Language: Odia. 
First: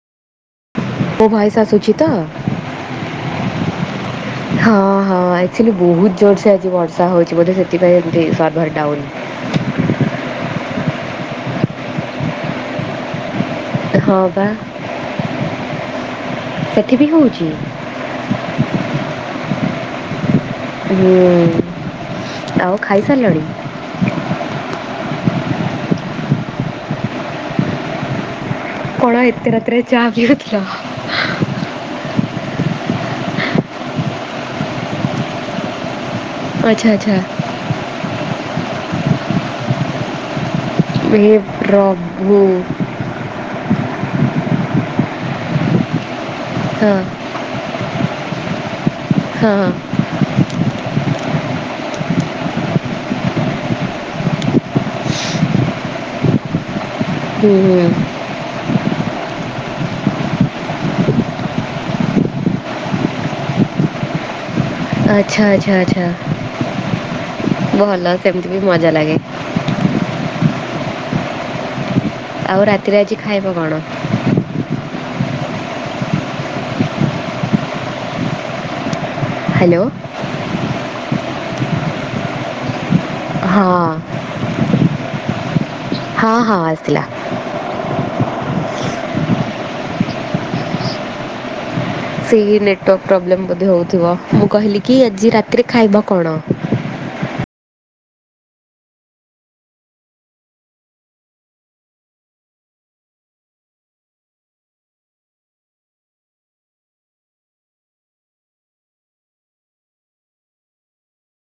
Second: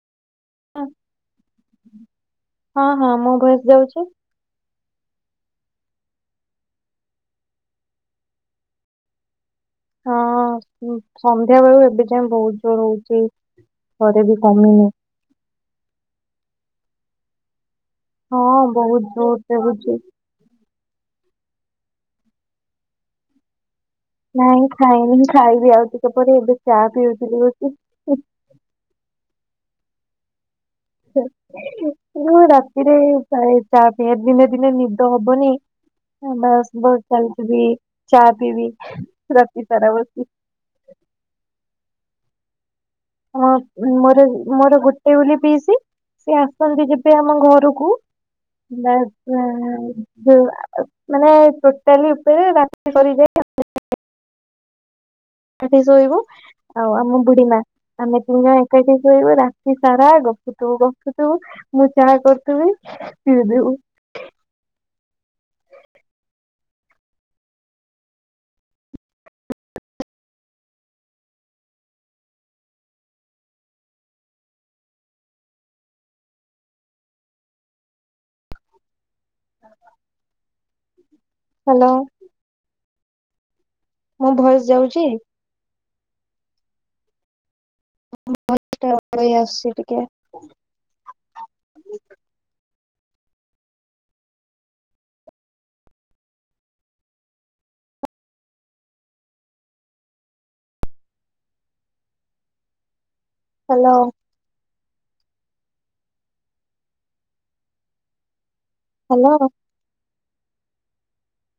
ମୋ ଭଏସ୍ ଆସୁଛି ତ? ହଁ ହଁ ମୋ ଭଏସ ଯାଉଛି ହଁ ହଁ ଏଥିବି ବୋହୁତ୍ ଜୋର ସେ ଆଜି ବର୍ଷା ହଉଛି ବୋଧେ ସେଥିପାଇଁ ଏମ୍ତି ସର୍ଭର ଡ଼ାଉନ୍ ହଁ ହୁଁ ସନ୍ଧ୍ୟା ବେଳୁ ଏବେ ଯାଏଁ ବହୁତ୍ ଜୋର ହୋଉଛି। ହଁ ପା ସେଠି ବି ହଉଛି? ହଁ ବହୁତ୍ ଜୋରସେ ହୋଉଛି। ହୁଁ ଆଉ ଖାଇ ସାରିଲଣି? ନାଇଁ ଖାଇନି ଖାଇବି ଆଉ ଟିକେପରେ ଏବେ ଚା ପିଉଥିଲି ବସିକି। କଣ ଏତେ ରାତିରେ ଚା ପିଉଥିଲ? [unintelligible] ମୁଁ ରାତିରେ ପ୍ରାୟ ଚା ପିଏ ଦିନେ ଦିନେ ନିଦ ହବନି ଆଚ୍ଛା ଆଚ୍ଛା [unintelligible] ବି ଚାହା ପିଇବି [unintelligible] ରାତିି ସାରା ବସିକି। ହେ ପ୍ରଭୁ। ହଁ ମୋର ମୋର ଗୋଟେ ବୋଲି ପିଇସି ସେ ଆ [unintelligible] ଫୁଣି ବି ହଁ ଯିବି ଆମ ଘରକୁ ହଁ [unintelligible] ମାନେ ଟୋଟାଲି ଉପରେ ରାତି କରିବେ ଚାହା ପିଇକି ଶୋଇବୁ ଆଉ ଆମ ହୁଁ ବୁଢୀମା ହୁଁ ଆମେ ତିନି ଜଣ ଏକାଠି ଶୋଇବୁ ରାତି ସାରା ଗପୁଥୁବୁ ଗପୁଥୁବୁ। ମୁଁ ଚାହା କରୁଥିବି ପିଉଥିବୁ। ଆଚ୍ଛା ଆଚ୍ଛା ଆଚ୍ଛା ଭଲ ସେମିତି ବି ମଜା ଲାଗେ। ଆଉ ରାତିରେ ଆଜି ଖାଇବ କଣ? Hello hello. ହଁ। ମୋ ଭ‌ଏସ୍ ଯାଉଚି। ହଁ ହଁ ଆସିଲା। ଭ‌ଏସ ଟିକେ [unintelligible] ଆସୁଚି ଟିକେ। ସେଇ ନେଟୱାର୍କ ପ୍ରୋବ୍ଲେମ୍ ବୋଧେ ହୋଉଥିବ। ମୁଁ କହିଲି କି ଆଜି ରାତିରେ ଖାଇବା କଣ? ହାଲୋ। ହାଲୋ।